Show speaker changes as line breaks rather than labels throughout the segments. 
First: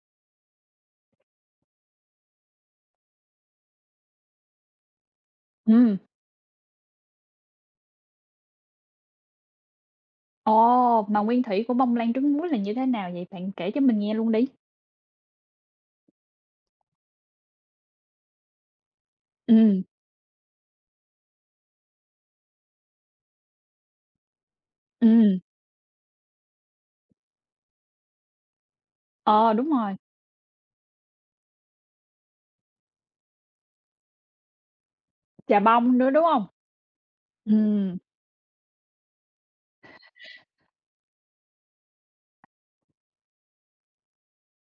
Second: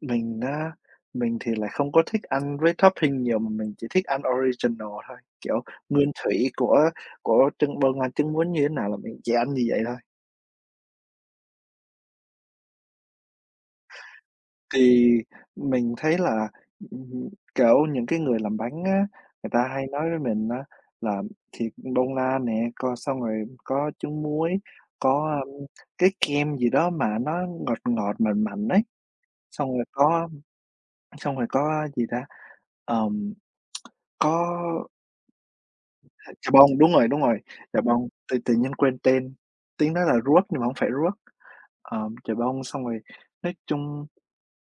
Mình đã mình thì lại không có thích ăn với topping nhiều mà mình chỉ thích ăn original thôi, kiểu,
Ừm.
nguyên thủy của của trứng bông lan trứng muốn như thế nào là mình chỉ ăn như vậy thôi.
Ồ! Mà nguyên thủy của bông lan trứng muối là như thế nào vậy? Bạn kể cho mình nghe luôn đi.
Thì mình thấy là ừm hưm, kiểu, những cái người làm bánh á, người ta
Ừm.
hay nói với mình á, làm thịt bông lan nè, coi xong rồi có trứng muối, có,
Ừm.
ờm, cái kem gì đó mà nó ngọt ngọt, mặn mặn, ấy,
Ờ,
xong
đúng
rồi
rồi.
có xong rồi có á, gì ta, ờm, có
Chà bông nữa, đúng
h
hông?
chà bông đúng rồi, đúng rồi, chà
Ừm.
bông tự tự nhiên quên tên. Tiếng đó là ruốc nhưng mà hổng phải ruốc ờm, chà bông xong rồi nói chung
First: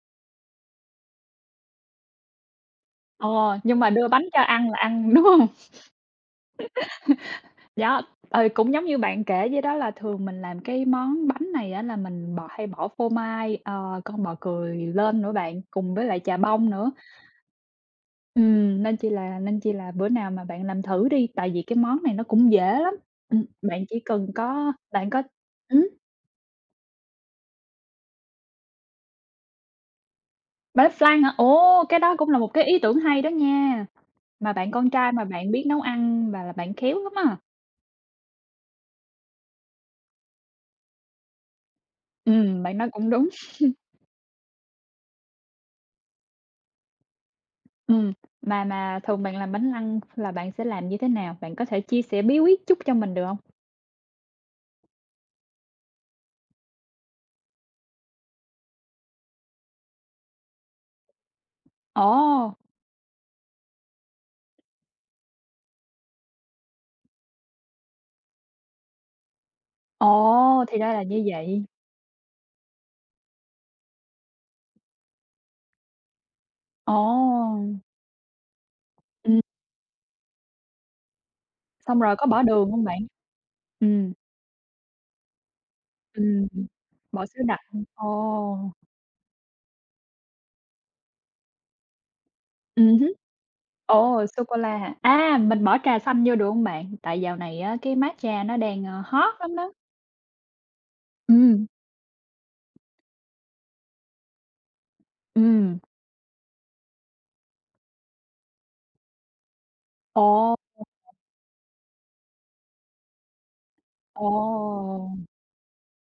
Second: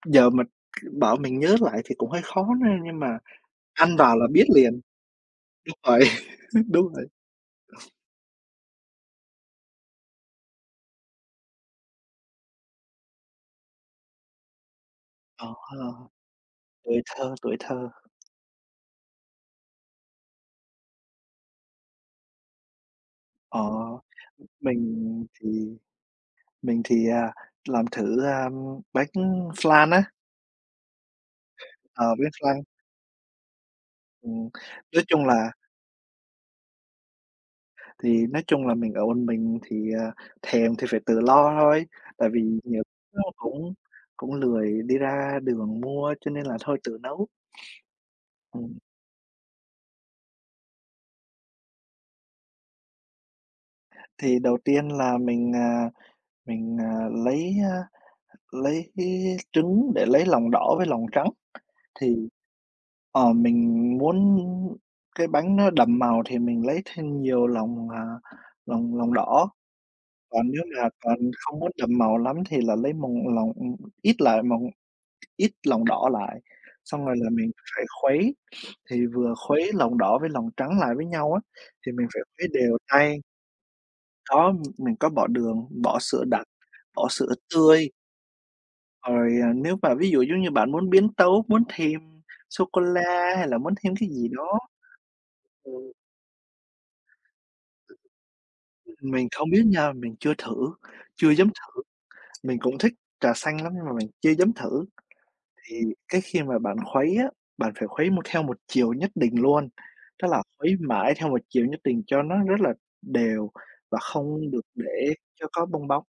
giờ mình, k bảo mình nhớ lại thì cũng hơi khó n nhưng mà
Ờ, nhưng mà
ăn
đưa
vào là
bánh cho
biết
ăn là
liền
ăn đúng hông?
đúng vậy, đúng vậy.
Yeah! Ừ, cũng giống như bạn kể vậy đó là thường mình làm cái món bánh này á, là mình bò hay bỏ phô mai, ờ, con bò cười lên nữa
Ờ
bạn,
ha
cùng với lại chà bông nữa
tuổi thơ, tuổi thơ.
ừm, nên chi là nên chi là bữa nào mà bạn làm thử đi tại vì cái món này nó cũng dễ lắm ừm,
Ờ,
bạn chỉ cần có bạn
mình
có
thì
ừm.
mình thì, à, làm thử, ơm, bánh flan á.
Bánh flan hả? Ô! Cái
Ờ,
đó
biết
cũng là một
flan.
cái ý tưởng hay đó nha!
Ừm.
Mà bạn con
Nói
trai mà
chung là
bạn biết nấu ăn và là bạn khéo lắm á.
thì nói chung là mình ở một mình thì, ờ, thèm thì phải tự lo thôi tại vì
Ừm, bạn
nhiều
nói cũng
nó
đúng.
cũng cũng lười đi ra đường mua cho nên là thôi tự nấu.
Ừm, mà
Ừm.
mà thường bạn làm bánh flan là bạn sẽ làm như thế nào? Bạn có thể chia sẻ bí quyết chút cho mình được hông?
Thì đầu tiên là mình, à, mình, à, lấy, á, lấy cái trứng để lấy lòng đỏ với lòng trắng, thì
Ồ!
ờ mình muốn cái bánh nó đậm màu thì mình lấy thêm nhiều lòng, à, lòng lòng đỏ còn nếu
Ồ! Thì
mà
ra là
còn
như
không
vậy.
muốn đậm màu lắm thì là lấy mòng lòng, ừm, ít lại mòng ít lòng đỏ lại xong rồi là mình
Ồ!
phải khuấy. Thì vừa
Ừm.
khuấy lòng đỏ với lòng trắng lại với nhau á, thì
Xong
mình
rồi
phải
có bỏ
khuấy
đường
đều
hông bạn?
tay
Ừm.
Có, ừm, mình có bỏ đường, bỏ sữa đặc,
Ừm hưm
bỏ
bỏ
sữa
sữa đặc hưm
tươi
ồ!
rồi, à, nếu mà ví dụ, giống như bạn muốn biến tấu, muốn thêm
Ừm hứm
sô-cô-la hay là muốn thêm cái
ồ!
gì đó
Sô-cô-la hả? A! Mình bỏ
ừm.
trà xanh vô được hông bạn? Tại dạo này á, cái matcha nó đang,
Ừm,
a,
mình
hot
không
lắm
biết
đó.
nha, mình chưa thử, chưa dám
Ừm.
thử. Mình cũng thích trà xanh lắm nhưng mà mình chưa dám thử. Thì
Ừm.
cái khi mà bạn khuấy á, bạn phải khuấy một theo một chiều nhất định luôn, tức là
Ồ! [unintelligible]
khuấy mãi theo một chiều nhất định cho nó rất là đều và
Ồ!
không được để cho có bong bóng.